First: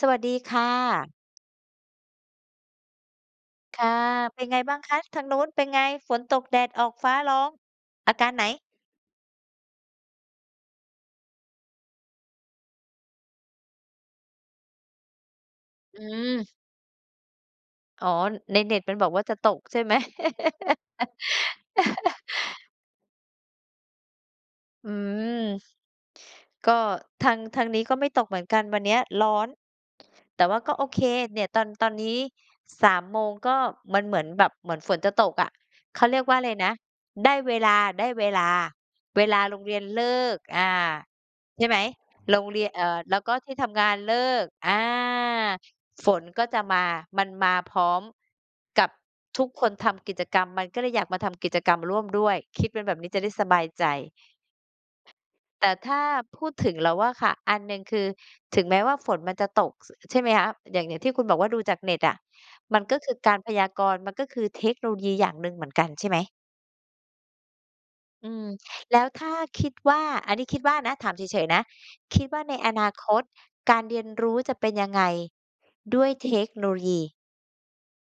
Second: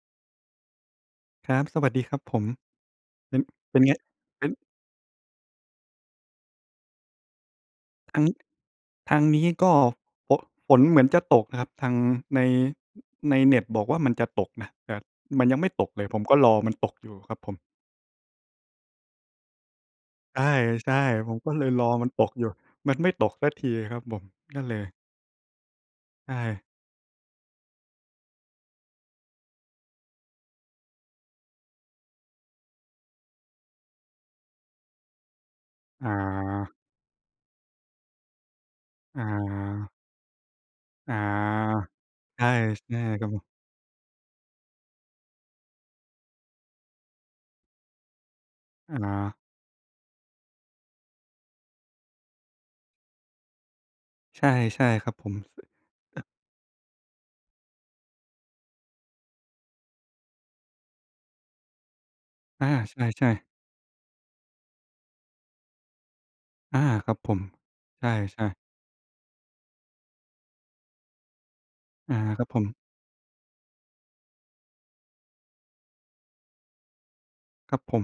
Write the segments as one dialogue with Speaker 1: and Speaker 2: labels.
Speaker 1: สวัสดีค่ะ
Speaker 2: ครับ สวัสดีครับผม เป็น เป
Speaker 1: ค
Speaker 2: ็น
Speaker 1: ่
Speaker 2: ไง?
Speaker 1: ะ เป
Speaker 2: เ
Speaker 1: ็
Speaker 2: ป็
Speaker 1: น
Speaker 2: น
Speaker 1: ไงบ้างคะ ทางนู้นเป็นไง ฝนตก แดดออก ฟ้าร้อง อ
Speaker 2: ท
Speaker 1: า
Speaker 2: า
Speaker 1: ก
Speaker 2: ง
Speaker 1: ารไหน?
Speaker 2: ทางนี้ก็ฝน ฝนเหมือนจะตกครับ ทางใน ในเน็ตบอกว่า มันจะตกนะ แต่มันยังไม่ตก
Speaker 1: อ
Speaker 2: เ
Speaker 1: ื
Speaker 2: ลย ผมก็
Speaker 1: ม
Speaker 2: รอมันตกอยู่ครับผม
Speaker 1: อ๋อ ในเน็ตมันบอกว่าจะตกใช่ไหม?
Speaker 2: ใช่ ๆ ผมก็เลยรอมันตกอยู่ มันไม่ตกสักทีครับผม นั่นเลย
Speaker 1: อืม
Speaker 2: ใช่
Speaker 1: ก็ ทาง ทางนี้ก็ไม่ตกเหมือนกัน วันนี้ร้อน แต่ว่าก็ โอเค เนี่ยตอน ตอนนี้ 3 โมง ก็มันเหมือนแบบ เหมือนฝนจะตกอะ เขา
Speaker 2: อ
Speaker 1: เรียกว่าอะไรนะ
Speaker 2: า
Speaker 1: ได้เวลา ๆ
Speaker 2: อ
Speaker 1: เวลาโรงเรียน
Speaker 2: า
Speaker 1: เลิก อา
Speaker 2: อา
Speaker 1: ใช่ไหม โร
Speaker 2: ใช่
Speaker 1: งเรียน เอ่
Speaker 2: ใช่
Speaker 1: อ แล้
Speaker 2: ค
Speaker 1: ว
Speaker 2: รับ
Speaker 1: ก็
Speaker 2: ผม
Speaker 1: ที่ทำงานเลิก อา ฝนก็จะมา มันมาพร้อมกับ
Speaker 2: อา
Speaker 1: ทุกคนทำกิจกรรม ก็เลยอยากมาทำกิจกรรมร่วมด้วย คิดเป็นแบบนี้จะได้สบายใจ
Speaker 2: ใช่ ใช่ครับผม
Speaker 1: แต่ถ้า
Speaker 2: อ
Speaker 1: พูด ถึงเราอะค่ะ อันหนึ่งคือ ถึงแม้ว่าฝนมันจะตก ส ใช่ไหมคะ อย่าง อย่างที่คุณบอกว่า ดูจากเน็ตอะ
Speaker 2: อา
Speaker 1: มัน
Speaker 2: ใ
Speaker 1: ก็คือ
Speaker 2: ช
Speaker 1: ก
Speaker 2: ่
Speaker 1: าร
Speaker 2: ๆ
Speaker 1: พยากรณ์ มันก็คือเทคโนโลยี อย่างหนึ่งเหมือนกันใช่ไหม?
Speaker 2: อา ครับผม ใช่
Speaker 1: อื
Speaker 2: ใช
Speaker 1: ม
Speaker 2: ่
Speaker 1: แล้วถ้า คิดว่า อันนี้คิดว่านะ ถามเฉยเฉยนะ
Speaker 2: อา
Speaker 1: คิดว่
Speaker 2: ค
Speaker 1: า
Speaker 2: รับ
Speaker 1: ใน
Speaker 2: ผ
Speaker 1: อ
Speaker 2: ม
Speaker 1: นาคตการเรียนรู้จะเป็นยังไงด้วยเทคโนโลยี?
Speaker 2: ครับผม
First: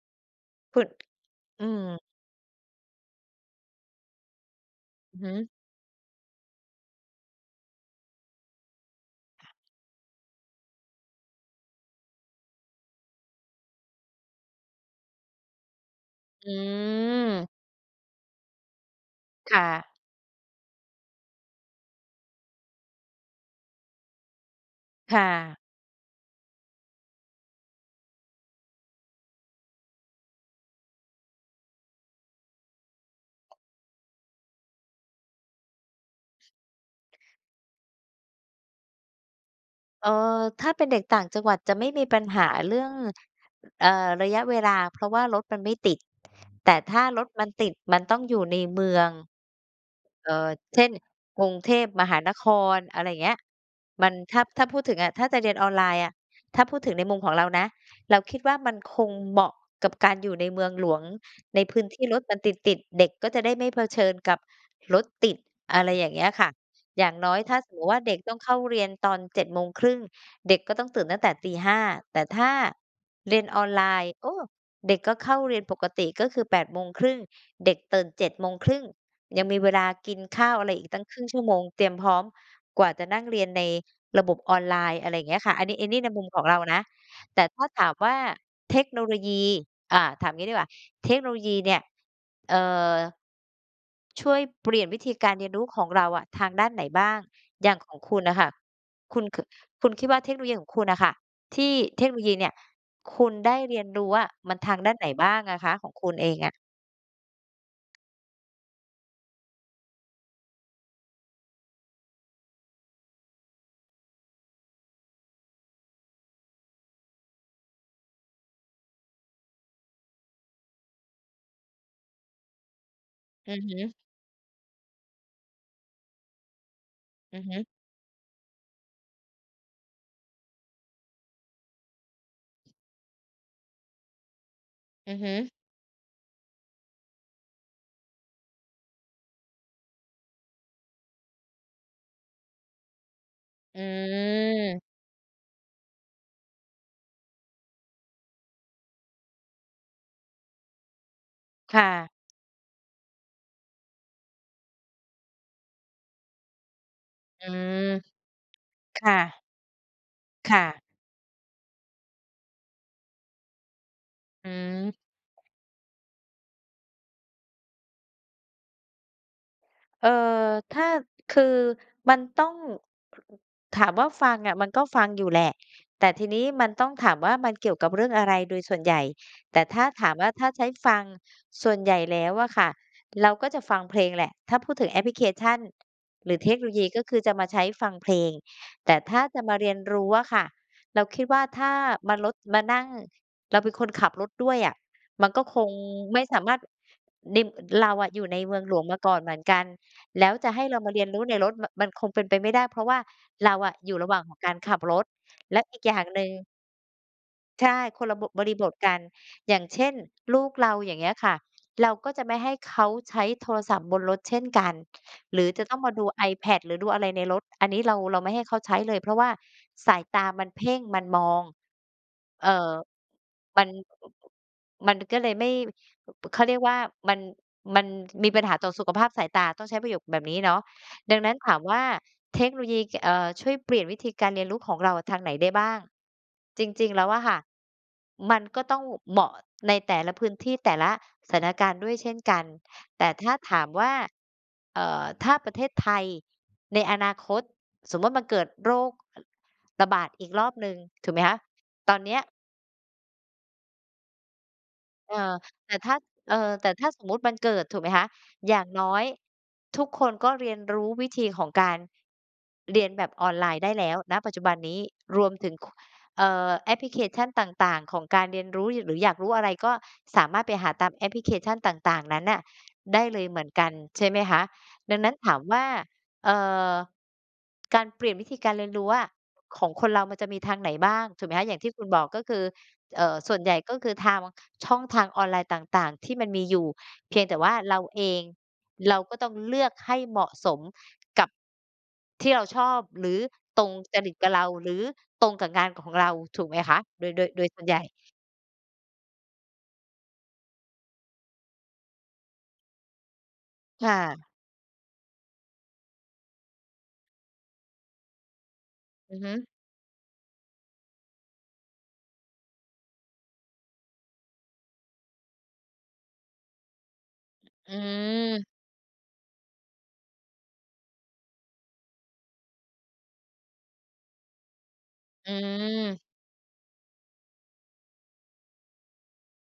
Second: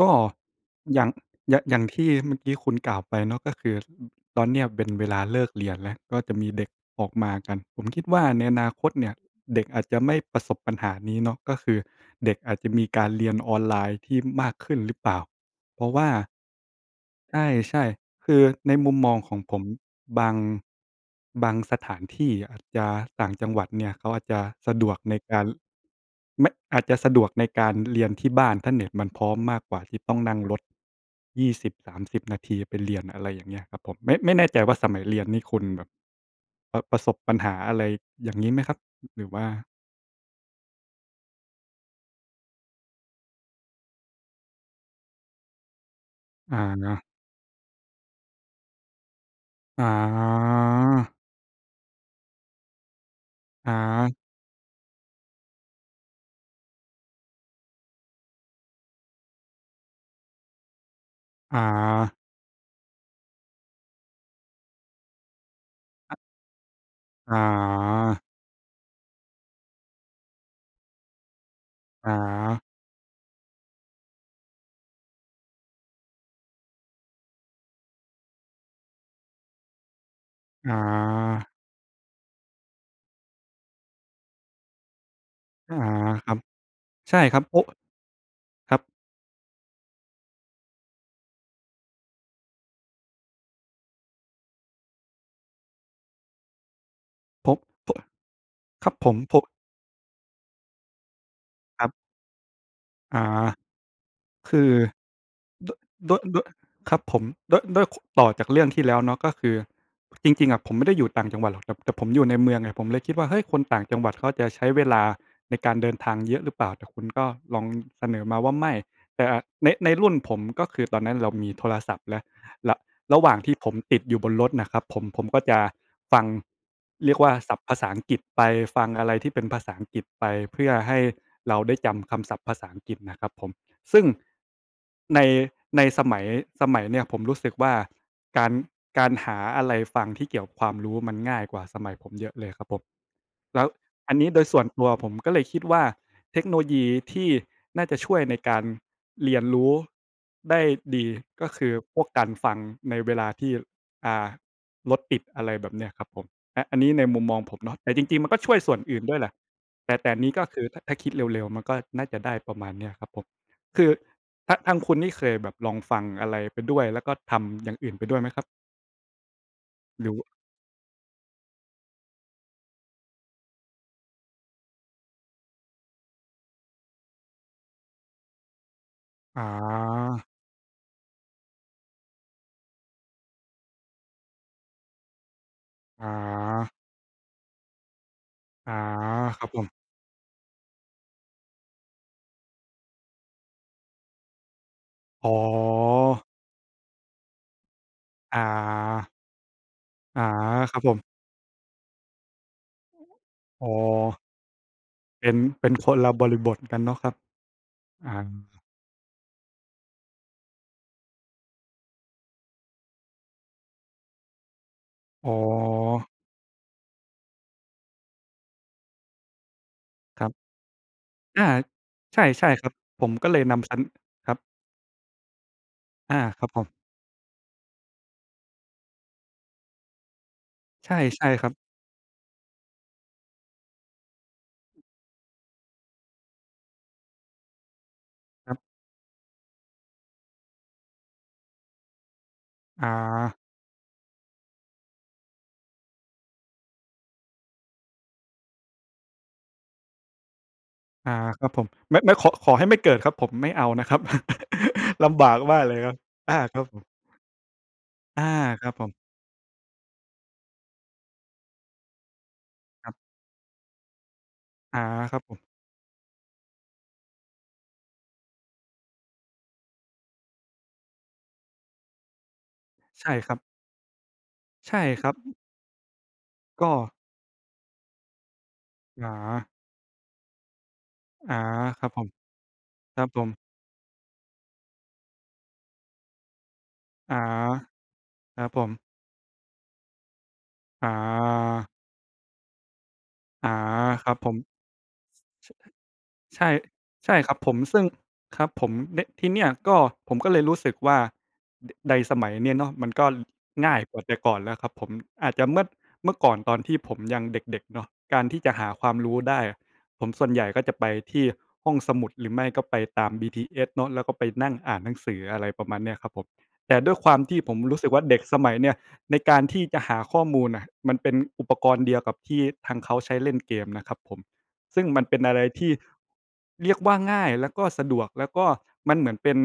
Speaker 2: ก็
Speaker 1: คุณ
Speaker 2: อย่าง อย่า
Speaker 1: อ
Speaker 2: ง
Speaker 1: ื
Speaker 2: อย่างท
Speaker 1: ม
Speaker 2: ี่เมื่อกี้คุณกล่าวไปเนาะ ก็คือ ตอนนี้ เป็นเว
Speaker 1: อ
Speaker 2: ล
Speaker 1: ื
Speaker 2: า
Speaker 1: อฮึ
Speaker 2: เลิกเรียนแล้ว ก็มีเด็กออกมากัน ผมคิดว่าในอนาคตเนี่ยเด็กอาจจะไม่ประสบปัญหานี้เนาะ ก็คือเด็กอาจจะมีการเรียน ออนไลน์ที่มากขึ้นหรือเปล่า เพราะว่า
Speaker 1: อื
Speaker 2: ใ
Speaker 1: ม
Speaker 2: ช่ ๆ คือในมุมมองของ
Speaker 1: ค
Speaker 2: ผ
Speaker 1: ่
Speaker 2: ม
Speaker 1: ะ
Speaker 2: บาง บางสถานที่ อาจจะต่างจังหวัดเนี่ย เขาอาจจะ สะดวกใ
Speaker 1: ค
Speaker 2: น
Speaker 1: ่
Speaker 2: การ
Speaker 1: ะ
Speaker 2: ไม่ อาจจะสะดวกในการเรียนที่บ้าน ถ้า เน็ตมันพร้อมมากกว่าที่ต้องนั่งรถ 20-30 นาที ไปเรียน อะไรอย่างเงี้ยครับผม ไม่ ไม่ แน่ใจว่า สมัยเรียนนี่คุณแบบ ป ประสบปัญหา อะไรอย่างงี้ไหมครับ? หรือว่า
Speaker 1: เอ่อ ถ้าเป็นเด็กต่างจังหวัดจะไม่มีปัญหาเรื่อง อ เอ่อ ระยะเวลา เพราะว่ารถมันไม่ติด แต่ถ้า
Speaker 2: อา
Speaker 1: รถมันติดมันต้องอยู่ในเมือง
Speaker 2: อ๋
Speaker 1: เอ่อ เช่น
Speaker 2: อ
Speaker 1: กรุงเทพมหานคร อะไรอย่างเงี้ย
Speaker 2: อ๋
Speaker 1: มั
Speaker 2: อ
Speaker 1: น ถ้า ถ้าพูดถึงอะ ถ้าจะเรียนออนไลน์อะ ถ้าพูดถึงในมุมของเรานะ เราคิดว่ามันคงเหมาะกับการอยู่ในเมืองหลวง
Speaker 2: อ
Speaker 1: ใ
Speaker 2: ๋
Speaker 1: นพื้นที่
Speaker 2: อ
Speaker 1: รถมันติด ๆ เด็ก ก็จะได้ไม่เผชิญกับรถติด อะไรอย่า
Speaker 2: อ
Speaker 1: งเงี้ยค่ะ อย่างน้
Speaker 2: อ
Speaker 1: อ
Speaker 2: ๋
Speaker 1: ย ถ้าสมมุติว่าเด็ก
Speaker 2: อ
Speaker 1: ต้องเข้าเรียนตอน 07:30 น. เด็กก็ต้องตื่นตั้งแต่ 05:00 น.
Speaker 2: อ๋
Speaker 1: แต่ถ้า
Speaker 2: อ
Speaker 1: เรียนออนไลน์ โอ้! เด็กก็เข้าเรียนปกติ ก็คือ 08:00 น. เด็กตื่น 07:30 น. ยังมีเวลากินข้าวอะ
Speaker 2: อ
Speaker 1: ไร
Speaker 2: ๋อ
Speaker 1: อีกตั้งครึ่งชั่วโมง เตรียมพร้อม กว่าจะนั่งเรียนในระบบออนไลน์ อะไรเงี้ยค่ะ อันน
Speaker 2: อ
Speaker 1: ี
Speaker 2: ๋อ
Speaker 1: ้ อันนี้ในมุม
Speaker 2: ครั
Speaker 1: ข
Speaker 2: บ
Speaker 1: องเรานะ
Speaker 2: ใช่คร
Speaker 1: แต
Speaker 2: ับ
Speaker 1: ่
Speaker 2: โอ
Speaker 1: ถ
Speaker 2: ้!
Speaker 1: ้าถามว่า
Speaker 2: ค
Speaker 1: เ
Speaker 2: รั
Speaker 1: ท
Speaker 2: บ
Speaker 1: คโนโลยี อ่า ถามงี้ดีกว่า เทคโนโลยีเนี่ย เอ่อ ช่วยเปลี่ยนวิธีการเรียนรู้ของเราอะทางด้านไหนบ้าง
Speaker 2: ผ
Speaker 1: อย่างของคุณน่ะค่ะ
Speaker 2: ครับผ
Speaker 1: ค
Speaker 2: ม
Speaker 1: ุณ
Speaker 2: พ
Speaker 1: ค
Speaker 2: ว
Speaker 1: ื
Speaker 2: ก
Speaker 1: อ คุณคิดว่าเทคโนโลยีของคุณอะค่ะ ที่
Speaker 2: ครับ
Speaker 1: เทคโนโลยีเนี่ย
Speaker 2: อ
Speaker 1: ค
Speaker 2: ๋อ
Speaker 1: ุณได้เรียนรู้อะ
Speaker 2: ค
Speaker 1: มัน
Speaker 2: ื
Speaker 1: ท
Speaker 2: อ
Speaker 1: างด้านไหนบ้างอะค
Speaker 2: ด ด
Speaker 1: ะ? ของคุณ
Speaker 2: ้วย
Speaker 1: เอ
Speaker 2: ด
Speaker 1: ง
Speaker 2: ้วย
Speaker 1: อะ
Speaker 2: ครับผม ด้วย ด้วย ค ต่อจากเรื่องที่แล้วเนาะ ก็คือ จริง ๆ อะ ผมไม่ได้อยู่ต่างจังหวัดหรอก แต่ แต่ผมอยู่ในเมืองอะ ผมเลยคิดว่า "เฮ้ย! คนต่างจังหวัด เขาจะใช้เวลาในการเดินทาง เยอะหรือเปล่า?" แต่คุณ ก็ ลองเสนอมาว่า "ไม่" แต่ อา ใน ในรุ่นผม ก็คือตอนนั้นเรามีโทรศัพท์แล้ว ร ระหว่างท
Speaker 1: อื
Speaker 2: ี่
Speaker 1: อ
Speaker 2: ผ
Speaker 1: ฮ
Speaker 2: ม
Speaker 1: ึ
Speaker 2: ติดอยู่บนรถน่ะครับผม ผมก็จะฟัง เรียกว่า
Speaker 1: อือ
Speaker 2: ศ
Speaker 1: ฮ
Speaker 2: ั
Speaker 1: ึ
Speaker 2: พท์ภาษาอังกฤษไปฟัง อะไรที่เป็นภาษาอังกฤษไป เพื่อให้เราได้จำคำศัพท์ภาษาอังกฤษน่ะครับผม ซึ่ง
Speaker 1: อื
Speaker 2: ใ
Speaker 1: อ
Speaker 2: น
Speaker 1: ฮึ
Speaker 2: ในสมัย สมัยเนี้ยผมรู้สึกว่าการ การหาอะไรฟังที่เกี่ยวกับความรู้มันง่ายกว่าสมัยผมเยอะเลยครับผม แล้ว
Speaker 1: อ
Speaker 2: อันนี้โดยส่วน
Speaker 1: ืม
Speaker 2: ตัวผมก็เลยคิดว่าเทคโนโลยีที่น่าจะช่วยในการเรียนรู้ได้ดี ก็คือ
Speaker 1: ค่
Speaker 2: พ
Speaker 1: ะ
Speaker 2: วกการฟังในเวลาที่ อ่า รถติดอะไรแบบเนี้ยครับผม อ อันนี้ในมุมมอง
Speaker 1: อื
Speaker 2: ผมเนาะ
Speaker 1: ม
Speaker 2: แต่จริง ๆ มัน ก็ช่วยส่วนอื
Speaker 1: ค
Speaker 2: ่น
Speaker 1: ่
Speaker 2: ด้วยแหละ
Speaker 1: ะ
Speaker 2: แต่ แต่นี้ก็
Speaker 1: ค
Speaker 2: ค
Speaker 1: ่
Speaker 2: ือ ถ
Speaker 1: ะ
Speaker 2: ถ้าคิดเร็ว ๆ มันก็น่าจะได้ประมาณนี้ครับผม คือ
Speaker 1: อื
Speaker 2: ท ทางค
Speaker 1: ม
Speaker 2: ุณนี่ เคยลองฟังอะไรไปด้วยแล้ว ก็ทำอย่างอื่นไปด้วยไหมครับ?
Speaker 1: เ
Speaker 2: ห
Speaker 1: อ
Speaker 2: ร
Speaker 1: ่อ
Speaker 2: ือ ว
Speaker 1: ถ้า คือมันต้อง ถามว่าฟังอะ มันก็ฟังอยู่แหละ แต่ทีนี้มันต้องถามว่ามันเกี่ยวกับเรื่องอะไรโดยส่วนใหญ่
Speaker 2: อ๋
Speaker 1: แต่ถ้าถาม
Speaker 2: อ
Speaker 1: ว่าถ้าใช้ฟัง ส่วนใหญ่แล้วอะค่ะ เราก็จะฟังเพลงแหละ ถ้าพูดถึงแอปพลิเคชัน
Speaker 2: อ
Speaker 1: หรือเทคโนโล
Speaker 2: า
Speaker 1: ยี ก็คือจะมาใช้ฟังเพลง
Speaker 2: อา
Speaker 1: แต่ถ้าจ
Speaker 2: ค
Speaker 1: ะ
Speaker 2: รับ
Speaker 1: มา
Speaker 2: ผ
Speaker 1: เรี
Speaker 2: ม
Speaker 1: ยนรู้อะค่ะ เราคิดว่าถ้ามารถ มานั่ง เราเป็นคนขับรถด้วยอะ ม
Speaker 2: อ
Speaker 1: ั
Speaker 2: ๋
Speaker 1: นก็คงไม่
Speaker 2: อ
Speaker 1: สามารถ น เราอะอยู่ใน
Speaker 2: อ
Speaker 1: เมืองหลวงมาก
Speaker 2: า
Speaker 1: ่อนเหมือนกัน
Speaker 2: อ
Speaker 1: แ
Speaker 2: า
Speaker 1: ล้วจะให้เ
Speaker 2: คร
Speaker 1: รา
Speaker 2: ับ
Speaker 1: ม
Speaker 2: ผ
Speaker 1: าเรี
Speaker 2: ม
Speaker 1: ยนรู้ในรถ มัน มันคงเป็นไปไม่ได้ เพราะว่าเรา
Speaker 2: อ๋
Speaker 1: อ
Speaker 2: อ
Speaker 1: ะอยู่ระหว่างของการขับรถ
Speaker 2: เป็น
Speaker 1: และ
Speaker 2: เป็น
Speaker 1: อีก
Speaker 2: ค
Speaker 1: อย่
Speaker 2: น
Speaker 1: าง
Speaker 2: ละ
Speaker 1: หน
Speaker 2: บ
Speaker 1: ึ่
Speaker 2: ริ
Speaker 1: ง
Speaker 2: บทกันเนาะครับ
Speaker 1: ใช่ คน
Speaker 2: อ
Speaker 1: ละ
Speaker 2: า
Speaker 1: บ บริบทกัน อย่างเช่น ลูกเราอย่างเงี้ยค่ะ เราก็จะไม่ให้เขาใช้โทรศัพท์บนรถเช่นกัน
Speaker 2: อ๋
Speaker 1: หรือจะต้องมาด
Speaker 2: อ
Speaker 1: ู iPad หรือดูอะไรในรถ อันนี้เรา เราไม่ให้เขาใช้เลย เพราะว่าสายต
Speaker 2: คร
Speaker 1: า
Speaker 2: ับ
Speaker 1: มันเพ่ง มันมอ
Speaker 2: อ
Speaker 1: ง
Speaker 2: า ใช่ ใช
Speaker 1: เอ่
Speaker 2: ่ครั
Speaker 1: อ
Speaker 2: บ ผมก็เลยน
Speaker 1: มัน
Speaker 2: ำชั้น ครับ
Speaker 1: มันก็เลยไม่
Speaker 2: อา
Speaker 1: เข
Speaker 2: ค
Speaker 1: า
Speaker 2: รั
Speaker 1: เ
Speaker 2: บ
Speaker 1: รีย
Speaker 2: ผ
Speaker 1: กว
Speaker 2: ม
Speaker 1: ่ามัน มันมีปัญหาต่อสุขภาพสายตา ต้องใช้ประโยคแบบนี้เนาะ
Speaker 2: ใช่
Speaker 1: ดั
Speaker 2: ใ
Speaker 1: ง
Speaker 2: ช
Speaker 1: น
Speaker 2: ่
Speaker 1: ั้น
Speaker 2: คร
Speaker 1: ถ
Speaker 2: ับ
Speaker 1: ามว่าเทคโนโลยี ก เอ่อ ช่วยเปลี่ยนวิธีการเรียนรู้ของเราทางไหนได้บ้าง จริง ๆ แล้วอะค่ะ มัน
Speaker 2: คร
Speaker 1: ก
Speaker 2: ับ
Speaker 1: ็ต้อง ว เหมาะใน แต่ละพื้นที่ แต่ละสถานการณ์ด้วยเช่นกัน แต่ถ้า
Speaker 2: อา
Speaker 1: ถามว่า เอ่อ ถ้าประเทศ ไทยในอนาคต สมมุติมันเกิดโรค อ ระบาดอีกรอบหนึ่ง ถ
Speaker 2: อ
Speaker 1: ู
Speaker 2: า
Speaker 1: กไหมคะ
Speaker 2: ครับผม
Speaker 1: ต
Speaker 2: ไ
Speaker 1: อ
Speaker 2: ม
Speaker 1: น
Speaker 2: ่
Speaker 1: เ
Speaker 2: ไ
Speaker 1: น
Speaker 2: ม่
Speaker 1: ี้ย
Speaker 2: ขอ ขอให้ไม่เกิดครับผม ไม่เอานะครับ ล
Speaker 1: เอ
Speaker 2: ำบ
Speaker 1: อ
Speaker 2: ากมาก
Speaker 1: แ
Speaker 2: เ
Speaker 1: ต
Speaker 2: ล
Speaker 1: ่
Speaker 2: ย
Speaker 1: ถ
Speaker 2: คร
Speaker 1: ้
Speaker 2: ั
Speaker 1: า
Speaker 2: บ อ
Speaker 1: เอ
Speaker 2: า
Speaker 1: อ
Speaker 2: ครั
Speaker 1: แต
Speaker 2: บ
Speaker 1: ่
Speaker 2: ผ
Speaker 1: ถ
Speaker 2: ม
Speaker 1: ้าสมมุติมันเกิด ถูกไหมคะ
Speaker 2: อา
Speaker 1: อย่
Speaker 2: ค
Speaker 1: า
Speaker 2: ร
Speaker 1: ง
Speaker 2: ับผ
Speaker 1: น
Speaker 2: ม
Speaker 1: ้อยทุกคนก็เรียนรู้วิธีของการเรี
Speaker 2: ค
Speaker 1: ยน
Speaker 2: รับ
Speaker 1: แบบออนไลน์ได้แล้ว ณ ปัจจุบันนี
Speaker 2: อา
Speaker 1: ้
Speaker 2: คร
Speaker 1: ร
Speaker 2: ับ
Speaker 1: ว
Speaker 2: ผ
Speaker 1: ม
Speaker 2: ม
Speaker 1: ถึง ค เอ่อ แอปพลิเคชันต่าง ๆ ของการเรียนรู้ ย หรืออยากรู้อะไร ก็สามารถไปหาตาม แอปพลิเคชั่นต่าง ๆ นั้นน่ะ ได
Speaker 2: ใ
Speaker 1: ้
Speaker 2: ช่
Speaker 1: เลย
Speaker 2: คร
Speaker 1: เ
Speaker 2: ั
Speaker 1: หม
Speaker 2: บ
Speaker 1: ือนกัน ใช่ไหมคะ
Speaker 2: ใช่
Speaker 1: ดัง
Speaker 2: ค
Speaker 1: น
Speaker 2: ร
Speaker 1: ั
Speaker 2: ั
Speaker 1: ้น
Speaker 2: บ
Speaker 1: ถามว่า เอ่
Speaker 2: ก
Speaker 1: อ
Speaker 2: ็
Speaker 1: การเปลี่ยนวิธีการเรียนรู้ว่า
Speaker 2: อา
Speaker 1: ของคนเรามันจะมีทางไหนบ้าง ถูกไห
Speaker 2: อ
Speaker 1: ม
Speaker 2: า
Speaker 1: คะ อย่างที่ค
Speaker 2: ค
Speaker 1: ุ
Speaker 2: ร
Speaker 1: ณ
Speaker 2: ับ
Speaker 1: บ
Speaker 2: ผ
Speaker 1: อก
Speaker 2: ม
Speaker 1: ก็คือ
Speaker 2: ค
Speaker 1: เอ
Speaker 2: รั
Speaker 1: ่
Speaker 2: บ
Speaker 1: อ
Speaker 2: ผ
Speaker 1: ส่
Speaker 2: ม
Speaker 1: วนใหญ่ก็คือทาง ม ช่องทางออนไลน์ต่าง ๆ ที่มันมีอยู่ เ
Speaker 2: อ
Speaker 1: พ
Speaker 2: า
Speaker 1: ียงแต่ว่าเราเอง
Speaker 2: ครับผม
Speaker 1: เราก็ต้องเลือกให้เหมาะสม
Speaker 2: อ
Speaker 1: กับ
Speaker 2: า
Speaker 1: ที่เราชอบ หรือ
Speaker 2: อา
Speaker 1: ตรงจ
Speaker 2: ค
Speaker 1: ร
Speaker 2: รั
Speaker 1: ิต
Speaker 2: บ
Speaker 1: ก
Speaker 2: ผ
Speaker 1: ับเ
Speaker 2: ม
Speaker 1: รา หรือตรงกับงานของเรา ถ
Speaker 2: ใช
Speaker 1: ูก
Speaker 2: ่
Speaker 1: ไหมคะ โด
Speaker 2: ใช
Speaker 1: ย
Speaker 2: ่
Speaker 1: โด
Speaker 2: ค
Speaker 1: ย
Speaker 2: รับ
Speaker 1: โดย
Speaker 2: ผม
Speaker 1: ส่วนให
Speaker 2: ซ
Speaker 1: ญ
Speaker 2: ึ
Speaker 1: ่
Speaker 2: ่ง ครับผม เนี่ย ที่เนี่ยก็ผมก็เลยรู้สึกว่า ด ใด สมัยเนี้ยเนาะมันก็ง่าย
Speaker 1: ค่
Speaker 2: กว่าแต่
Speaker 1: ะ
Speaker 2: ก่อนแล้วครับผม อาจจะเมื่อ เมื่อก่อนตอนที่ผมยังเด็ก ๆ เนาะ การที่จะหาความร
Speaker 1: อ
Speaker 2: ู
Speaker 1: ื
Speaker 2: ้
Speaker 1: อฮ
Speaker 2: ไ
Speaker 1: ึ
Speaker 2: ด้อะ ผม ส่วนใหญ่ก็จะไปที่ห้องสมุด หรือไม่ก็ไปตาม BTS เนาะ แล้วก็ไปนั่งอ่านหนังสือ อะไรประมาณเนี้ยครับผม แต่ด้วยความที่ ผม
Speaker 1: อื
Speaker 2: รู้สึกว่าเด็กส
Speaker 1: อ
Speaker 2: มัยเนี้ยในการที่จะหาข้อมูลน่ะ มันเป็นอุปกรณ์เดียวกับที่ทางเขาใช้เล่นเกมนะครับผม ซึ่งมันเป็น
Speaker 1: อื
Speaker 2: อะไรที่
Speaker 1: อ
Speaker 2: เรียกว่าง่ายแล้วก็สะดวก แล้วก็มันเหมือนเป็น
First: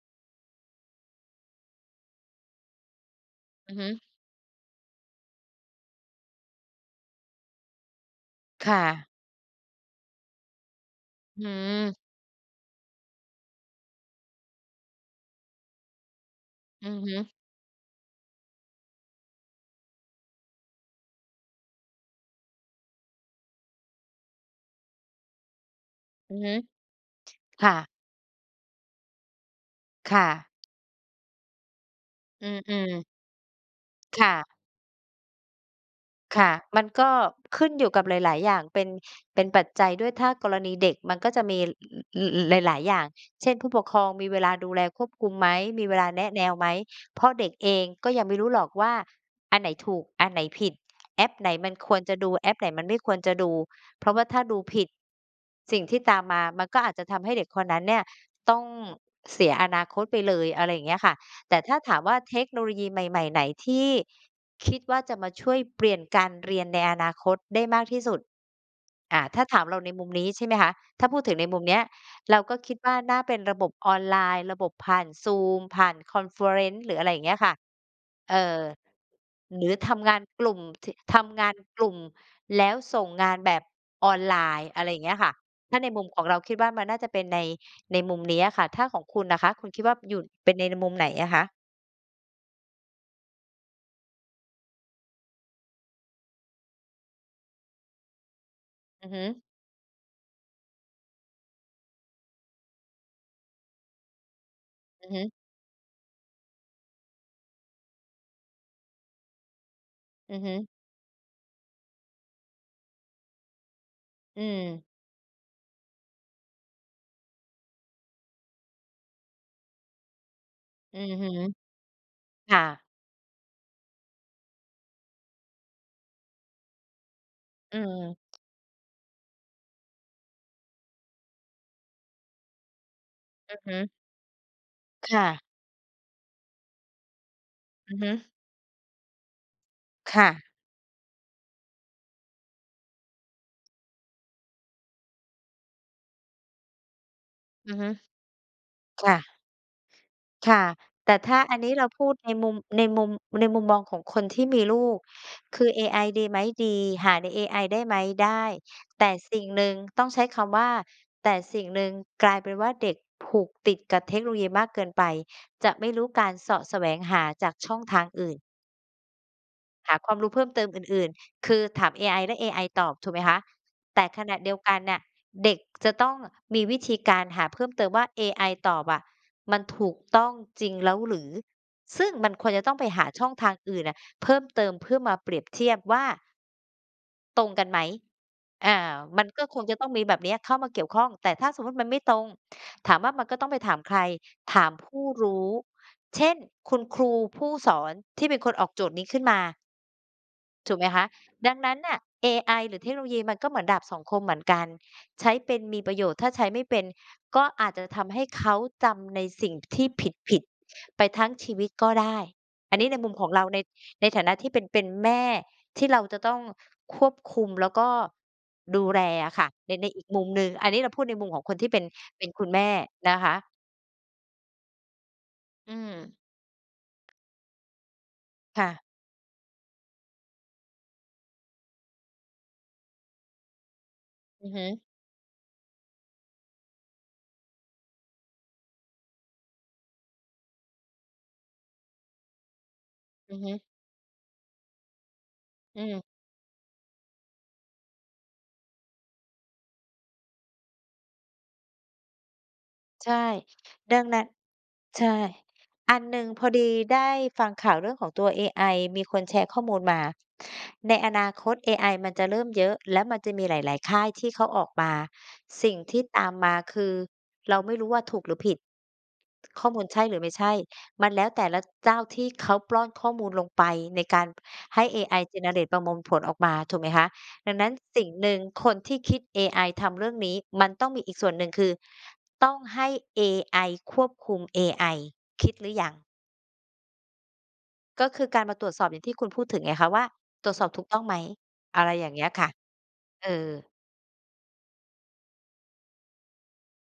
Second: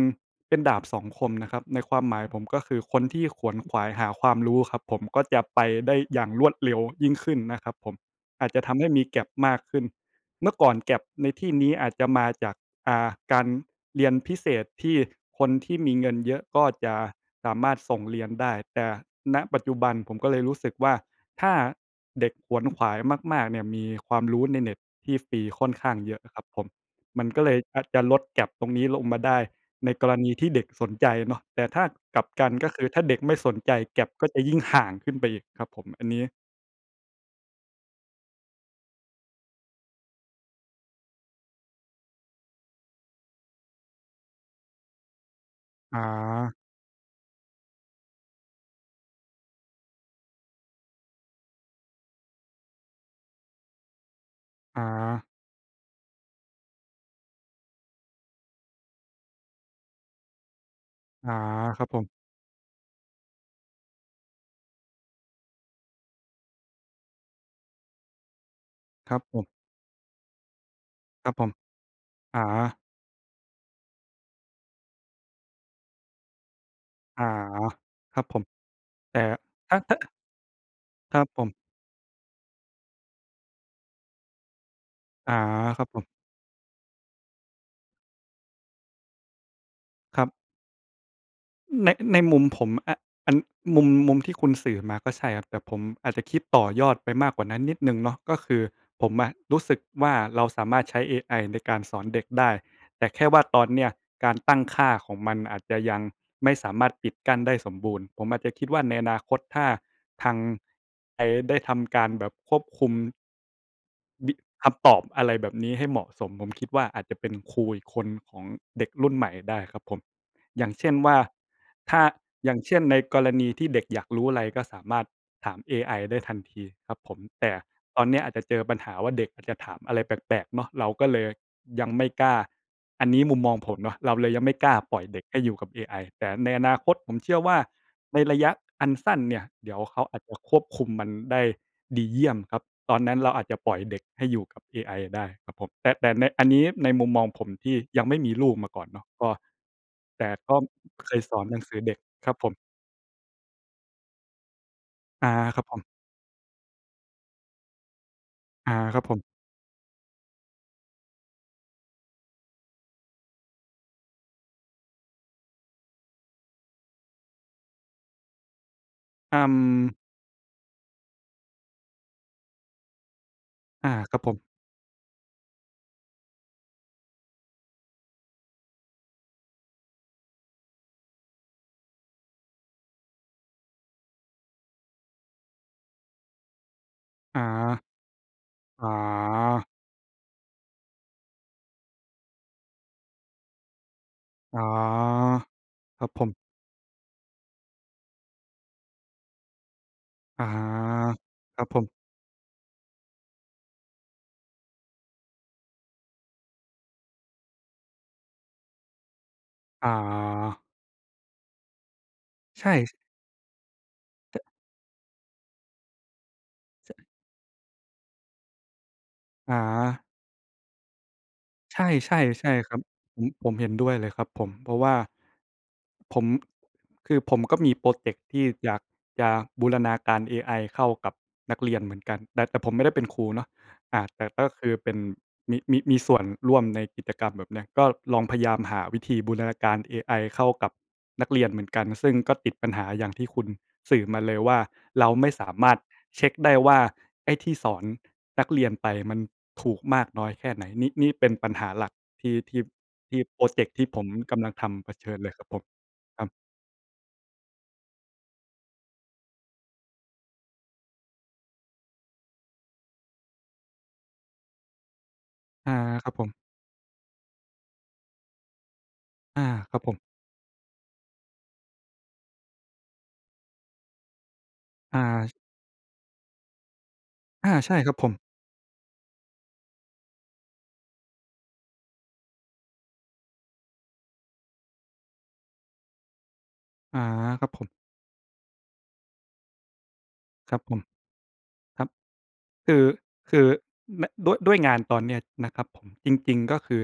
Speaker 2: เป็นดาบสองคมนะครับ ในความหมายของผม ก็คือคนที่ขวนข
Speaker 1: อือ
Speaker 2: ว
Speaker 1: ฮ
Speaker 2: า
Speaker 1: ึ
Speaker 2: ยหาความรู้ครับผม ก็จะไปได้อย่างรวดเร็วยิ่งขึ้นนะครับผม อาจจะ
Speaker 1: ค
Speaker 2: ท
Speaker 1: ่
Speaker 2: ำให้มี
Speaker 1: ะ
Speaker 2: gap มากขึ้น เมื่อก่อน gap ใน
Speaker 1: อ
Speaker 2: ท
Speaker 1: ื้อ
Speaker 2: ี่นี้อาจ
Speaker 1: ฮือ
Speaker 2: จะมาจาก อ่า การเรียนพิเศษ ที่คนที่มีเงินเยอะ ก็
Speaker 1: อื
Speaker 2: จะ
Speaker 1: อฮึ
Speaker 2: สามารถส่งเรียนได้ แต่ ณ ปัจจุบัน ผมก็เลยรู้สึกว่า ถ้าเด็กขวนขวายมาก ๆ เนี่ย มีความรู้ในเน็ตที่ฟรีค่อนข้างเยอะน
Speaker 1: อื
Speaker 2: ะค
Speaker 1: อ
Speaker 2: รับ
Speaker 1: ฮึ
Speaker 2: ผม มันก็เลย
Speaker 1: ค่
Speaker 2: อาจ
Speaker 1: ะ
Speaker 2: จะลด gap ตรงนี้ลงมาได้ ในก
Speaker 1: ค
Speaker 2: ร
Speaker 1: ่
Speaker 2: ณีที่เด็
Speaker 1: ะ
Speaker 2: กสนใจเนาะ แต่ถ้ากลับก
Speaker 1: อ
Speaker 2: ัน ก็
Speaker 1: ื
Speaker 2: คือ
Speaker 1: อ
Speaker 2: ถ
Speaker 1: ๆ
Speaker 2: ้าเด็กไม่สนใจ gap
Speaker 1: ค
Speaker 2: ก็
Speaker 1: ่
Speaker 2: จะ
Speaker 1: ะ
Speaker 2: ยิ่งห่างขึ้นไปอีกครับผม อันนี้
Speaker 1: ค่ะ มันก็ขึ้นอยู่กับหลาย ๆ อย่างเป็น เป็นปัจจัยด้วย ถ้ากรณีเด็กมันก็จะมี อ ล หลาย ๆ อย่าง เช่น ผู้ปกครองมีเวลาดูแลควบคุมไหม มีเว
Speaker 2: อ
Speaker 1: ลาแนะแนว
Speaker 2: า
Speaker 1: ไหม เพราะเด็กเองก็ยังไม่รู้หรอกว่าอันไหนถูก อันไหนผิด แอปไหนมันควรจะดู แอปไหนมันไม่ควรจะดู เพราะว่าถ้าดูผ
Speaker 2: อ
Speaker 1: ิด
Speaker 2: า
Speaker 1: สิ่งที่ตามมามันก็อาจจะทำให้เด็กคนนั้นเนี่ยต้องเสียอนาคตไปเลย อะไรอย่างเงี้ยค่ะ
Speaker 2: อา
Speaker 1: แต่ถ้า
Speaker 2: ครับ
Speaker 1: ถา
Speaker 2: ผ
Speaker 1: ม
Speaker 2: ม
Speaker 1: ว่าเทคโนโลยีใหม่ ๆ ไหนที่ คิดว่าจะมาช่วยเปลี่ยนการเรียนในอนาคตได้มากที่สุด
Speaker 2: ค
Speaker 1: อ
Speaker 2: ร
Speaker 1: ่
Speaker 2: ั
Speaker 1: า
Speaker 2: บผ
Speaker 1: ถ้า
Speaker 2: ม
Speaker 1: ถามเราในมุมนี้ ใช่ไหมคะ ถ้าพูด
Speaker 2: ครั
Speaker 1: ถึ
Speaker 2: บ
Speaker 1: ง
Speaker 2: ผ
Speaker 1: ใน
Speaker 2: ม
Speaker 1: มุมเนี้ย เ
Speaker 2: อ
Speaker 1: รา
Speaker 2: า
Speaker 1: ก็คิดว่าน่าเป็นระบบออนไลน์ ระบบผ่าน zoom ผ่าน คอนเฟอเรนซ์ หรือ อะไรอย่
Speaker 2: อ
Speaker 1: า
Speaker 2: า
Speaker 1: งเงี้ยค่ะ
Speaker 2: ครับ
Speaker 1: เ
Speaker 2: ผ
Speaker 1: อ
Speaker 2: ม
Speaker 1: ่อ
Speaker 2: แต่
Speaker 1: หรื
Speaker 2: ถ
Speaker 1: อ
Speaker 2: ้า ถ
Speaker 1: ท
Speaker 2: ้า
Speaker 1: ำงานกลุ่ม ท
Speaker 2: ค
Speaker 1: ท
Speaker 2: รับผ
Speaker 1: ำงา
Speaker 2: ม
Speaker 1: นกลุ่ม แล้วส่งงานแบบออนไลน์ อะไรอย่างเงี้ยค
Speaker 2: อ
Speaker 1: ่ะ
Speaker 2: า
Speaker 1: ถ้า
Speaker 2: ครั
Speaker 1: ใน
Speaker 2: บผ
Speaker 1: มุม
Speaker 2: ม
Speaker 1: ของเรา คิดว่ามันน่าจะเป็นใน ในมุมเนี้ยอะค่ะ ถ้าของคุณน่ะคะ คุณคิดว่าอยู
Speaker 2: ค
Speaker 1: ่
Speaker 2: รับ
Speaker 1: เป็นใน ในมุมไหนอะคะ?
Speaker 2: ใน ในมุมผมอะ อ อัน มุม มุมที่คุณสื่อมาก็ใช่ครับ แต่ผมอาจจะคิดต่อยอดไปมากกว่านั้นนิดหนึ่งเนาะ ก็คือ
Speaker 1: อ
Speaker 2: ผ
Speaker 1: ือ
Speaker 2: ม
Speaker 1: ฮึ
Speaker 2: อะรู้สึกว่า เราสามารถใช้เอไอในการสอนเด็กได้ แต่แค่ว่าตอนเนี้ยการตั้งค่า
Speaker 1: อื
Speaker 2: ข
Speaker 1: อ
Speaker 2: อ
Speaker 1: ฮ
Speaker 2: ง
Speaker 1: ึ
Speaker 2: มันอาจจะยังไม่สามารถปิดกั้นได้สมบูรณ์ ผมอาจจะคิดว่าในอนาคตถ้าท
Speaker 1: อ
Speaker 2: า
Speaker 1: ื
Speaker 2: ง
Speaker 1: อฮึ
Speaker 2: ไอ ได้ทำการแบบควบคุม บิ
Speaker 1: อื
Speaker 2: ค
Speaker 1: ม
Speaker 2: ำตอบอะไรแบบนี้ให้เหมาะสม ผม คิดว่าอาจจะเป็นครูอีกคน ของเด็กรุ่นใหม่ได้ครับผม อย่างเช่น
Speaker 1: อื
Speaker 2: ว
Speaker 1: อ
Speaker 2: ่า
Speaker 1: ฮึ
Speaker 2: ถ้า อ
Speaker 1: ค
Speaker 2: ย่า
Speaker 1: ่
Speaker 2: งเช่น
Speaker 1: ะ
Speaker 2: ในกรณีที่ เด็กอยากรู้อะไร ก็สามารถถามเอไอได้ทันทีครับผม แต่
Speaker 1: อื
Speaker 2: ตอนเนี้ย อาจ
Speaker 1: ม
Speaker 2: จะเจอปัญหาว่าเด็กอาจจะถามอะไรแปลก ๆ เนาะ เราก็เลยยังไม่กล้า อันนี้มุมม
Speaker 1: อ
Speaker 2: อ
Speaker 1: ื
Speaker 2: ง
Speaker 1: อฮ
Speaker 2: ผ
Speaker 1: ึ
Speaker 2: มเนาะ เราเลยยังไม่กล้าปล่อย
Speaker 1: ค
Speaker 2: เด็
Speaker 1: ่
Speaker 2: กให
Speaker 1: ะ
Speaker 2: ้อยู่กับเอไอ แต่ในอนาคตผมเชื่อว่า
Speaker 1: อือฮึ
Speaker 2: ในระยะอันสั้นเนี่ย เดี๋ยวเขาอ
Speaker 1: ค
Speaker 2: าจ
Speaker 1: ่
Speaker 2: จะ
Speaker 1: ะ
Speaker 2: ควบคุมมันได้ดีเยี่ยมครับ ตอนนั้นเราอาจจะปล่อย เด็ก ให้อยู่กับเอไอ ได้ครับผม แต่ แต่ใน อันนี้ในมุมมองผม ท
Speaker 1: อื
Speaker 2: ี
Speaker 1: อ
Speaker 2: ่
Speaker 1: ฮึ
Speaker 2: ยังไม่มีลูกมาก่อนเนา
Speaker 1: ค
Speaker 2: ะ
Speaker 1: ่
Speaker 2: ก
Speaker 1: ะ
Speaker 2: ็ แต่
Speaker 1: ค
Speaker 2: ก็
Speaker 1: ่ะ แ
Speaker 2: เ
Speaker 1: ต
Speaker 2: ค
Speaker 1: ่
Speaker 2: ย
Speaker 1: ถ
Speaker 2: ส
Speaker 1: ้า
Speaker 2: อน
Speaker 1: อ
Speaker 2: ห
Speaker 1: ั
Speaker 2: นั
Speaker 1: น
Speaker 2: ง
Speaker 1: น
Speaker 2: ส
Speaker 1: ี้
Speaker 2: ือ
Speaker 1: เรา
Speaker 2: เด็ก
Speaker 1: พูดใ
Speaker 2: ค
Speaker 1: น
Speaker 2: รับผ
Speaker 1: มุม
Speaker 2: ม
Speaker 1: ในมุม ในมุมมองของคนที่มีลูก
Speaker 2: อา ค
Speaker 1: ค
Speaker 2: รั
Speaker 1: ื
Speaker 2: บ
Speaker 1: อ
Speaker 2: ผ
Speaker 1: เ
Speaker 2: ม
Speaker 1: อไอดีไหม ดี หาในเอไอได้ไหม ได้
Speaker 2: อา คร
Speaker 1: แ
Speaker 2: ับ
Speaker 1: ต่
Speaker 2: ผม
Speaker 1: สิ่งหนึ่ง ต้องใช้คำว่า แต่สิ่งหนึ่ง กลายเป็นว่าเด็กผูกติดกับเทคโนโลยีมากเกินไป จะไม่รู้การเสาะแสวงหาจากช่องทางอื่น
Speaker 2: เอ่
Speaker 1: หา
Speaker 2: อ
Speaker 1: ความรู้เพิ่มเติมอื่น ๆ คือถามเอไอ และเอไอตอบ ถูกไหมคะ
Speaker 2: อา
Speaker 1: แต่
Speaker 2: คร
Speaker 1: ข
Speaker 2: ับผ
Speaker 1: ณะ
Speaker 2: ม
Speaker 1: เดียวกันน่ะ เด็กจะต้องมีวิธีการหาเพิ่มเติมว่า "เอไอตอบอะ มันถูกต้องจริงแล้วหรือ?" ซึ่งมันควรจะต้องไปหาช่องทางอื่นน่ะเพิ่มเติม เพื่อมาเปรียบเทียบว่า
Speaker 2: อ๋
Speaker 1: ต
Speaker 2: อ
Speaker 1: รงกันไหม อ่า
Speaker 2: อ๋อ
Speaker 1: มันก็คงจะต้องมีแบบเนี้ยเข้ามาเกี่ยวข้อง แต่ถ้าสมมุติมันไม่ตรง ถามว่ามันก็ต้องไปถามใคร ถ
Speaker 2: อ๋อ
Speaker 1: ามผู้รู้
Speaker 2: ครับ
Speaker 1: เ
Speaker 2: ผ
Speaker 1: ช
Speaker 2: ม
Speaker 1: ่น คุณครูผู้สอนที่เป็นคนออกโจทย์นี้ขึ้นมา
Speaker 2: อะฮะ
Speaker 1: ถูกไหมคะ ดั
Speaker 2: ค
Speaker 1: ง
Speaker 2: รั
Speaker 1: น
Speaker 2: บ
Speaker 1: ั้
Speaker 2: ผ
Speaker 1: น
Speaker 2: ม
Speaker 1: น่ะเอไอหรือเทคโนโลยี มันก็เหมือนดาบสองคมเหมือนกัน ใช้เป็นมีประโยชน์ ถ้าใช้ไม่เป็นก็อาจจะทำให้เขาจำในสิ่งที
Speaker 2: อ
Speaker 1: ่
Speaker 2: ๋
Speaker 1: ผิด
Speaker 2: อ
Speaker 1: ๆ ไปทั้งชีวิตก็ได้
Speaker 2: ใช
Speaker 1: อันนี
Speaker 2: ่
Speaker 1: ้ในมุมของเราใน ในฐานะ
Speaker 2: แต่
Speaker 1: ที่เป็น เป็นแม่ ที่เราจะต้อง
Speaker 2: จะ
Speaker 1: ควบคุม แล้วก็ดูแลอะค่ะ
Speaker 2: อ๋
Speaker 1: ใน ใน
Speaker 2: อ
Speaker 1: อีกมุมหนึ่ง อันนี้เราพูดในมุมของคนที่เ
Speaker 2: ใ
Speaker 1: ป
Speaker 2: ช
Speaker 1: ็น
Speaker 2: ่
Speaker 1: เป็นค
Speaker 2: ๆ ใ
Speaker 1: ุ
Speaker 2: ช
Speaker 1: ณ
Speaker 2: ่
Speaker 1: แม่
Speaker 2: ครับ
Speaker 1: น
Speaker 2: ผ
Speaker 1: ะค
Speaker 2: ม
Speaker 1: ะ
Speaker 2: ผมเห็นด้วยเลยครับผม เพราะว่า
Speaker 1: อืม
Speaker 2: ผม คือผม ก็มีพรอเจกต์ที่
Speaker 1: ค่
Speaker 2: อย
Speaker 1: ะ
Speaker 2: ากจะบูรณาการเอไอเข้ากับนักเรียนเหมือนกัน แต่ แต่ผมไม่ได้เป็นครูเนาะ อ่า แต่ก
Speaker 1: อ
Speaker 2: ็
Speaker 1: ือฮ
Speaker 2: ค
Speaker 1: ึ
Speaker 2: ือเป็น มี มี มี ส่วนร่วมในกิจกรรมแบบเนี้ย ก็ลอง พยายาม หาวิธีบูรณาการเอไอเข้ากับนักเรียนเหมือนกัน ซึ่งก็ติดปัญหาอย่างที่
Speaker 1: อื
Speaker 2: ค
Speaker 1: อ
Speaker 2: ุณ
Speaker 1: ฮึ
Speaker 2: สื่อมาเลย ว่าเราไม่สามาร
Speaker 1: อ
Speaker 2: ถ
Speaker 1: ืม
Speaker 2: เช็กได้ว่าไอ้ที่สอนนักเรียนไป มันถูกมากน้อยแค่ ไหน นิ นี่เป็นปัญหาหลักที่ ที่
Speaker 1: ใช
Speaker 2: ท
Speaker 1: ่
Speaker 2: ี่พรอเจกต์ที่
Speaker 1: ด
Speaker 2: ผ
Speaker 1: ัง
Speaker 2: ม
Speaker 1: นั้น
Speaker 2: กำลังทำเผ
Speaker 1: ใช
Speaker 2: ช
Speaker 1: ่
Speaker 2: ิญเลยครับผม
Speaker 1: อันหนึ
Speaker 2: ค
Speaker 1: ่
Speaker 2: ร
Speaker 1: ง
Speaker 2: ับ
Speaker 1: พอดีได้ฟังข่าวเรื่องของตัวเอไอ มีคนแชร์ข้อมูลมา ในอนาคตเอไอมันจะเริ่มเยอะ แล้วมันจะมีหลาย ๆ ค่ายที่เขาออกมา ส
Speaker 2: อ
Speaker 1: ิ
Speaker 2: า
Speaker 1: ่งที่
Speaker 2: ครับ
Speaker 1: ต
Speaker 2: ผ
Speaker 1: า
Speaker 2: ม
Speaker 1: มมาคือ เราไม่รู้ว่าถูกหรือผิด
Speaker 2: อา
Speaker 1: ข้อ
Speaker 2: ค
Speaker 1: ม
Speaker 2: รั
Speaker 1: ู
Speaker 2: บ
Speaker 1: ล
Speaker 2: ผ
Speaker 1: ใช
Speaker 2: ม
Speaker 1: ่หรือไม่ใช่ มันแล้ว แต่ละเจ้าที่เขาปล้อนข้อมูลลงไป ในการให้
Speaker 2: อ
Speaker 1: เอ
Speaker 2: า
Speaker 1: ไอ
Speaker 2: ช
Speaker 1: generate ประมวล ผลออกมา ถูกไหมคะ
Speaker 2: อ
Speaker 1: ด
Speaker 2: า
Speaker 1: ังนั้
Speaker 2: ใช
Speaker 1: น
Speaker 2: ่ครับ
Speaker 1: สิ
Speaker 2: ผ
Speaker 1: ่ง
Speaker 2: ม
Speaker 1: หนึ่ง คนที่ คิดเอไอทำเรื่องนี้ มันต้องมีอีกส่วนหนึ่งคือต้องให้เอไอควบคุมเอไอ คิดหรือยัง?
Speaker 2: อา ครับผม
Speaker 1: ก็คือการมาตรวจสอบ อย่างที่คุณพูดถึงไงคะ ว่าตรว
Speaker 2: ค
Speaker 1: จ
Speaker 2: รับ
Speaker 1: สอบ
Speaker 2: ผ
Speaker 1: ถ
Speaker 2: ม
Speaker 1: ูกต้องไหม อ
Speaker 2: ค
Speaker 1: ะ
Speaker 2: รั
Speaker 1: ไ
Speaker 2: บ
Speaker 1: รอย่างเงี้ยค่ะ
Speaker 2: คือ
Speaker 1: เออ
Speaker 2: คือ น ด ด้วย ด้วยงานตอนเนี้ยนะครับผม จริง ๆ ก็คือ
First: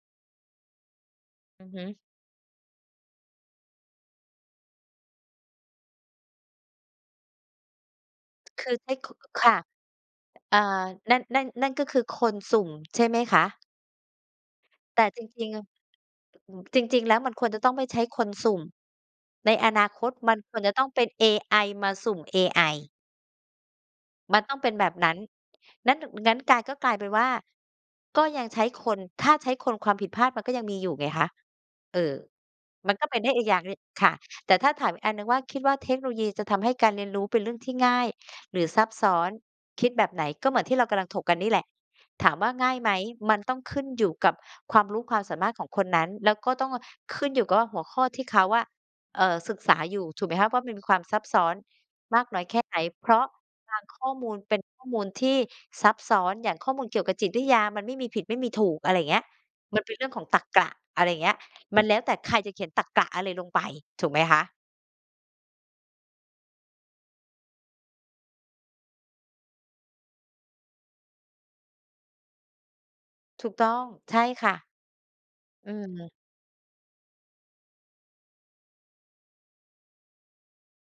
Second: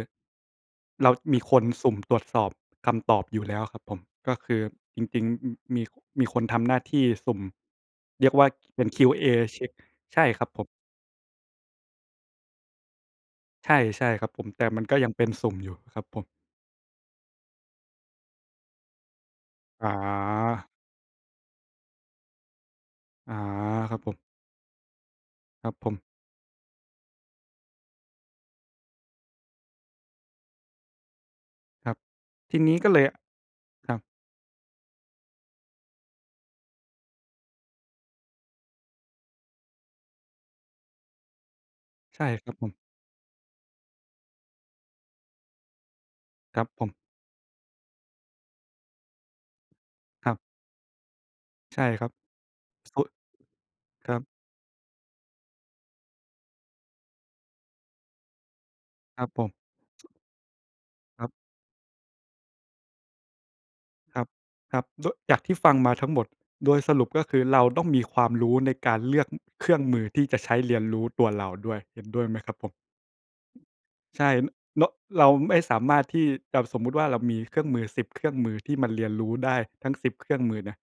Speaker 2: เรามีค
Speaker 1: อ
Speaker 2: น
Speaker 1: ือฮึ
Speaker 2: สุ่มตรวจสอบคำตอบอยู่แล้วครับผม ก็คือจริง ๆ อ มี มีคนทำหน้าที่สุ่ม เรียกว่า
Speaker 1: คือ
Speaker 2: เป
Speaker 1: ไ
Speaker 2: ็
Speaker 1: ด
Speaker 2: น
Speaker 1: ้ ค ค
Speaker 2: QA
Speaker 1: ค่ะ
Speaker 2: เช็ก ใช่ครับ
Speaker 1: อ่า
Speaker 2: ผม
Speaker 1: นั่น นั่น นั่นก็คือคนสุ่ม ใช่ไหมคะ?
Speaker 2: ใช่ ใช่ครับผม แต่มันก็
Speaker 1: แต่
Speaker 2: ยัง
Speaker 1: จ
Speaker 2: เป็น
Speaker 1: ร
Speaker 2: ส
Speaker 1: ิ
Speaker 2: ุ
Speaker 1: ง
Speaker 2: ่
Speaker 1: ๆ
Speaker 2: มอยู่ครับผม
Speaker 1: อือ จริง ๆ แล้วมันควรจะต้อง ไม่ใช้คนสุ่ม ในอนาคตมันควร
Speaker 2: อา
Speaker 1: จะต้องเป็นเอไอมาสุ่มเอไอ
Speaker 2: อา ครับผม
Speaker 1: มันต้องเป็นแบบนั้น
Speaker 2: ครับผ
Speaker 1: นั้น
Speaker 2: ม
Speaker 1: ด งั้นกลาย ก็กลายเป็นว่า ก็ยังใช้คน ถ้าใช้คนความผิดพลาดมันก็ยังมีอยู่ไงคะ
Speaker 2: ครั
Speaker 1: เ
Speaker 2: บ
Speaker 1: ออ
Speaker 2: ทีนี้ก็
Speaker 1: มัน
Speaker 2: เล
Speaker 1: ก็
Speaker 2: ย
Speaker 1: เป็นได้อีกอย่างหนึ่ง
Speaker 2: ครับ
Speaker 1: ค่ะ แต่ถ้าถามอีกอันหนึ่งว่า คิดว่าเทคโนโลยี จะทำให้การเรียนรู้เป็นเรื่องที่ง่ายหรือซับซ้อน คิดแบบไหน ก็เหมือนที่เรากำลังถกกันนี่แหละ
Speaker 2: ใช
Speaker 1: ถ
Speaker 2: ่
Speaker 1: ามว
Speaker 2: ค
Speaker 1: ่
Speaker 2: ร
Speaker 1: า
Speaker 2: ับผ
Speaker 1: ง่า
Speaker 2: ม
Speaker 1: ยไหม มันต้อง ขึ้นอยู่กับความรู้ความสามารถของคนนั้น แล้วก็
Speaker 2: คร
Speaker 1: ต
Speaker 2: ั
Speaker 1: ้
Speaker 2: บ
Speaker 1: อง
Speaker 2: ผม
Speaker 1: ขึ้นอยู่กับว่าหัวข้อที่เขาอะ เอ่อ ศึกษาอยู่ ถูก
Speaker 2: ค
Speaker 1: ไ
Speaker 2: ร
Speaker 1: ห
Speaker 2: ั
Speaker 1: ม
Speaker 2: บ
Speaker 1: คะ เพราะมันมีความซับซ้อน
Speaker 2: ใช่ครับ
Speaker 1: มากน้อยแค่ไหน
Speaker 2: ส่
Speaker 1: เ
Speaker 2: ว
Speaker 1: พ
Speaker 2: น
Speaker 1: ราะบางข
Speaker 2: ค
Speaker 1: ้อ
Speaker 2: รั
Speaker 1: ม
Speaker 2: บ
Speaker 1: ูลเป็นข้อมูลที่ซับซ้อน อย่างข้อมูลเกี่ยวกับจิตวิทยา มันไม่มีผิดไม่มีถูก อะไรอย่างเงี
Speaker 2: ค
Speaker 1: ้
Speaker 2: ร
Speaker 1: ย
Speaker 2: ับผม
Speaker 1: มันเป็นเรื่องของตรรกะ อะไรอย่า
Speaker 2: ค
Speaker 1: งเ
Speaker 2: ร
Speaker 1: ง
Speaker 2: ั
Speaker 1: ี
Speaker 2: บ
Speaker 1: ้ย มันแล้วแต่ใครจะเขียนตรรกะอะไรลงไป ถูกไ
Speaker 2: ค
Speaker 1: หม
Speaker 2: รับ
Speaker 1: คะ?
Speaker 2: ครับ ด จากที่ฟังมาทั้งหมด โดยสรุปก็คือเราต้องมีความรู้ในการเลือก อ เครื่องมือที่จะใช้เรียนรู้ตัวเราด้วย เห็นด้วยไหมครับผม?
Speaker 1: ถูกต้อง ใช
Speaker 2: ใ
Speaker 1: ่
Speaker 2: ช่
Speaker 1: ค่ะ
Speaker 2: ร เราไม่
Speaker 1: อื
Speaker 2: สามารถ
Speaker 1: ม
Speaker 2: ที่จะ สมมติว่าเรามีเครื่องมือ 10 เครื่องมือที่มันเรียนรู้ได้ทั้ง 10 เครื่องมือนะ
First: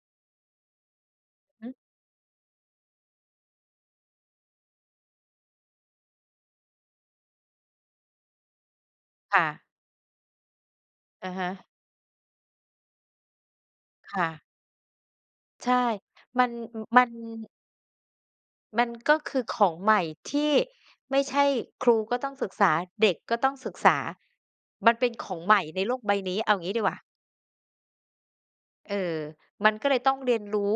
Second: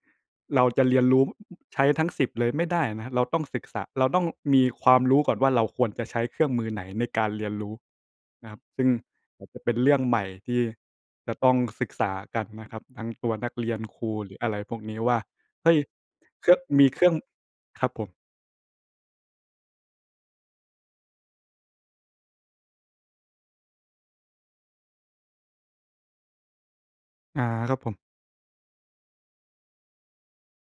Speaker 2: เราจะเรียนรู้
Speaker 1: อือ
Speaker 2: ใช้ทั้ง 10 เลยไม่ได้นะ เราต้องศึกษา เราต้องมีความรู้ก่อนว่า เราควรจะใช้เครื่องมือไหนในการเรียนรู้นะครับ ซึ่ง
Speaker 1: ค
Speaker 2: อ
Speaker 1: ่
Speaker 2: าจจ
Speaker 1: ะ
Speaker 2: ะเป็นเรื่องใหม่ที่
Speaker 1: อะ
Speaker 2: จะ
Speaker 1: ฮ
Speaker 2: ต้อง
Speaker 1: ะ
Speaker 2: ศึกษากันนะครับ ทั้งตัวนักเรียน ครู
Speaker 1: ค่
Speaker 2: หรื
Speaker 1: ะ
Speaker 2: ออะไรพวกนี้ว่า
Speaker 1: ใ
Speaker 2: เ
Speaker 1: ช
Speaker 2: ฮ
Speaker 1: ่
Speaker 2: ้ย
Speaker 1: มั
Speaker 2: เค
Speaker 1: น
Speaker 2: รื่อง
Speaker 1: อื
Speaker 2: ม
Speaker 1: อ
Speaker 2: ีเ
Speaker 1: ม
Speaker 2: ค
Speaker 1: ั
Speaker 2: รื่
Speaker 1: น
Speaker 2: อง ครับผม
Speaker 1: มันก็คือของใหม่ที่ไม่ใช่ ครูก็ต้องศึกษา เด็กก็ต้องศึกษา มันเป็นของใหม่ในโลกใบนี้ เอางี้ดีกว่า
Speaker 2: อา ครับผม
Speaker 1: เออ มันก็เลยต้องเรียนรู้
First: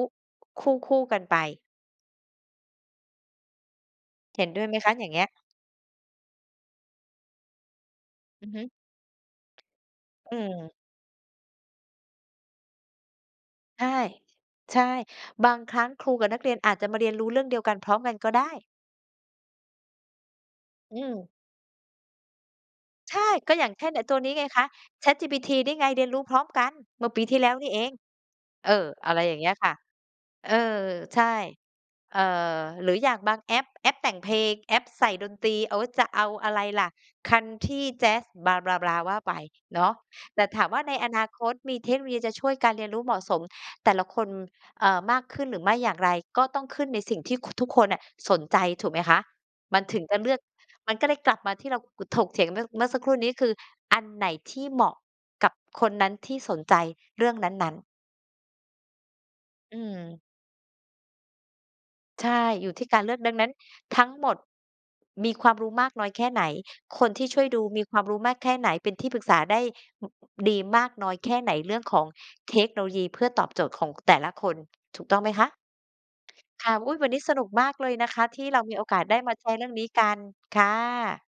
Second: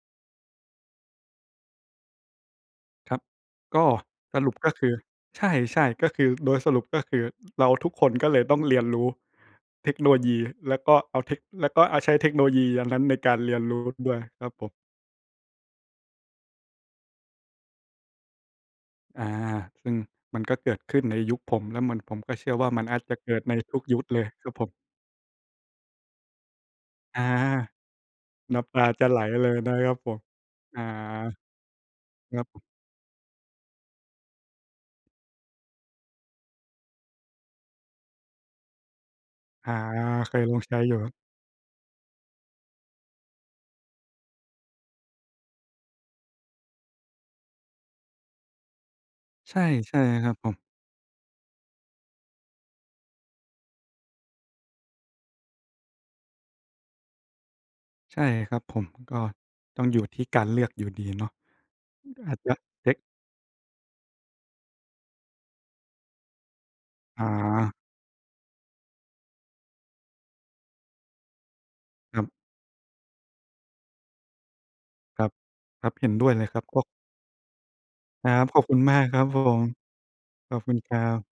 Speaker 1: คู่ ๆ กันไป
Speaker 2: ครับ ก็ส
Speaker 1: เห็
Speaker 2: ร
Speaker 1: น
Speaker 2: ุป
Speaker 1: ด้วย
Speaker 2: ก็
Speaker 1: ไหม
Speaker 2: ค
Speaker 1: ค
Speaker 2: ื
Speaker 1: ะ
Speaker 2: อ
Speaker 1: อย่างเงี้ย?
Speaker 2: ใช่ ๆ ก็คือ โดยสรุป ก็คือ เราทุกคนก็เล
Speaker 1: อ
Speaker 2: ย
Speaker 1: ือ
Speaker 2: ต้
Speaker 1: ฮ
Speaker 2: อ
Speaker 1: ึ
Speaker 2: งเรียนรู้เทคโนโลย
Speaker 1: อื
Speaker 2: ี
Speaker 1: ม
Speaker 2: แล้วก็เอาเทค แล้วก็เอา ใช้เทคโนโลยีอันนั้นในการเรียนร
Speaker 1: ใ
Speaker 2: ู
Speaker 1: ช
Speaker 2: ้
Speaker 1: ่
Speaker 2: ด้วยครับผม
Speaker 1: ใช่ บางครั้งครูกับนักเรียนอาจจะมาเรียนรู้เรื่องเดียวกัน พร้อมกัน ก็ได้
Speaker 2: อา ซึ่งมันก็เกิดข
Speaker 1: อื
Speaker 2: ึ้นใน
Speaker 1: ม
Speaker 2: ยุคผม แล้วมัน ผมก็เชื่อว่ามันน่าจ
Speaker 1: ใ
Speaker 2: ะ
Speaker 1: ช
Speaker 2: เ
Speaker 1: ่
Speaker 2: กิด
Speaker 1: ก
Speaker 2: ใน
Speaker 1: ็อย่า
Speaker 2: ท
Speaker 1: ง
Speaker 2: ุ
Speaker 1: เ
Speaker 2: ก
Speaker 1: ช่น
Speaker 2: ย
Speaker 1: ไ
Speaker 2: ุ
Speaker 1: อ
Speaker 2: ด
Speaker 1: ้ต
Speaker 2: เ
Speaker 1: ั
Speaker 2: ล
Speaker 1: ว
Speaker 2: ย
Speaker 1: นี้ไ
Speaker 2: ค
Speaker 1: ง
Speaker 2: รับ
Speaker 1: ค
Speaker 2: ผ
Speaker 1: ะ
Speaker 2: ม
Speaker 1: ChatGPT นี่ไง เรียนรู้พร้อมกัน เมื่อ
Speaker 2: อ
Speaker 1: ป
Speaker 2: า
Speaker 1: ีที่แล้วนี่เอง
Speaker 2: น้
Speaker 1: เอ
Speaker 2: ำตา
Speaker 1: อ
Speaker 2: จะ
Speaker 1: อ
Speaker 2: ไ
Speaker 1: ะ
Speaker 2: ห
Speaker 1: ไ
Speaker 2: ล
Speaker 1: รอย่างเ
Speaker 2: เ
Speaker 1: ง
Speaker 2: ล
Speaker 1: ี้ย
Speaker 2: ย
Speaker 1: ค
Speaker 2: น
Speaker 1: ่ะ
Speaker 2: ะครับผม
Speaker 1: เออ
Speaker 2: อา
Speaker 1: ใช่ เอ่
Speaker 2: ครับ
Speaker 1: อ หรืออย่างบางแอป แอปแต่งเพลง แอปใส่ดนตรี โอ๊ย จะเอาอะไรล่ะ คันทรี แจ๊ส blah blah blah ว่าไป
Speaker 2: อา
Speaker 1: เนาะ
Speaker 2: เค
Speaker 1: แต
Speaker 2: ย
Speaker 1: ่
Speaker 2: ล
Speaker 1: ถ
Speaker 2: อง
Speaker 1: าม
Speaker 2: ใช
Speaker 1: ว
Speaker 2: ้
Speaker 1: ่า
Speaker 2: อย
Speaker 1: ใน
Speaker 2: ู
Speaker 1: อ
Speaker 2: ่
Speaker 1: นาคตมีเทคโนโลยีจะช่วยการเรียนรู้ เหมาะสมแต่ละคน อ่า มากขึ้นหรือไม่อย่างไร ก็ต้องขึ้นในสิ่งที่ ค ทุกคนอะสนใจ ถูกไหมคะ
Speaker 2: ใช่
Speaker 1: มัน
Speaker 2: ใช
Speaker 1: ถ
Speaker 2: ่
Speaker 1: ึงจะเ
Speaker 2: ค
Speaker 1: ล
Speaker 2: ร
Speaker 1: ื
Speaker 2: ับ
Speaker 1: อก
Speaker 2: ผม
Speaker 1: มันก็เลยกลับมาที่เรา ก ถกเถียงเมื่อ เมื่อสักครู่นี้ คืออันไหนที่เหมาะกับคนนั้น ที่สนใจเรื่องนั้น ๆ
Speaker 2: ใช่ครับผม ก็
Speaker 1: อื
Speaker 2: ต้อง อยู่
Speaker 1: ม
Speaker 2: ที่การเลือกอยู่ดีเนาะ อ ก็
Speaker 1: ใช่
Speaker 2: อาจจะ
Speaker 1: อยู่ที
Speaker 2: เช
Speaker 1: ่
Speaker 2: ็
Speaker 1: ก
Speaker 2: ค
Speaker 1: ารเลือก ดังนั้นทั้งหมด มีความรู้มากน้อยแค่ไหน คนที
Speaker 2: อ
Speaker 1: ่ช่วยดู
Speaker 2: า
Speaker 1: มีความรู้มากแค่ไหน เป็นที่ปรึกษาได้ ห ดีมากน้อยแค่ไหน เรื่องของ
Speaker 2: ครับ
Speaker 1: เทคโนโลยีเพื่อตอบโจทย์ของแต่ละคน ถูกต้อ
Speaker 2: ค
Speaker 1: ง
Speaker 2: ร
Speaker 1: ไห
Speaker 2: ั
Speaker 1: ม
Speaker 2: บ
Speaker 1: คะ?
Speaker 2: ครับ เห็นด้วยเลยครับ
Speaker 1: ค่ะ
Speaker 2: พวก
Speaker 1: อุ๊ย! วันนี้สนุกมากเลยนะคะ
Speaker 2: ครั
Speaker 1: ที
Speaker 2: บ
Speaker 1: ่เ
Speaker 2: ข
Speaker 1: รา
Speaker 2: อบ
Speaker 1: ม
Speaker 2: ค
Speaker 1: ี
Speaker 2: ุณ
Speaker 1: โอ
Speaker 2: ม
Speaker 1: ก
Speaker 2: า
Speaker 1: าส
Speaker 2: ก
Speaker 1: ได
Speaker 2: ค
Speaker 1: ้
Speaker 2: รับ
Speaker 1: มา
Speaker 2: ผ
Speaker 1: แชร์เ
Speaker 2: ม
Speaker 1: รื่องนี้กัน
Speaker 2: ขอ
Speaker 1: ค
Speaker 2: บ
Speaker 1: ่
Speaker 2: คุณครั
Speaker 1: ะ
Speaker 2: บ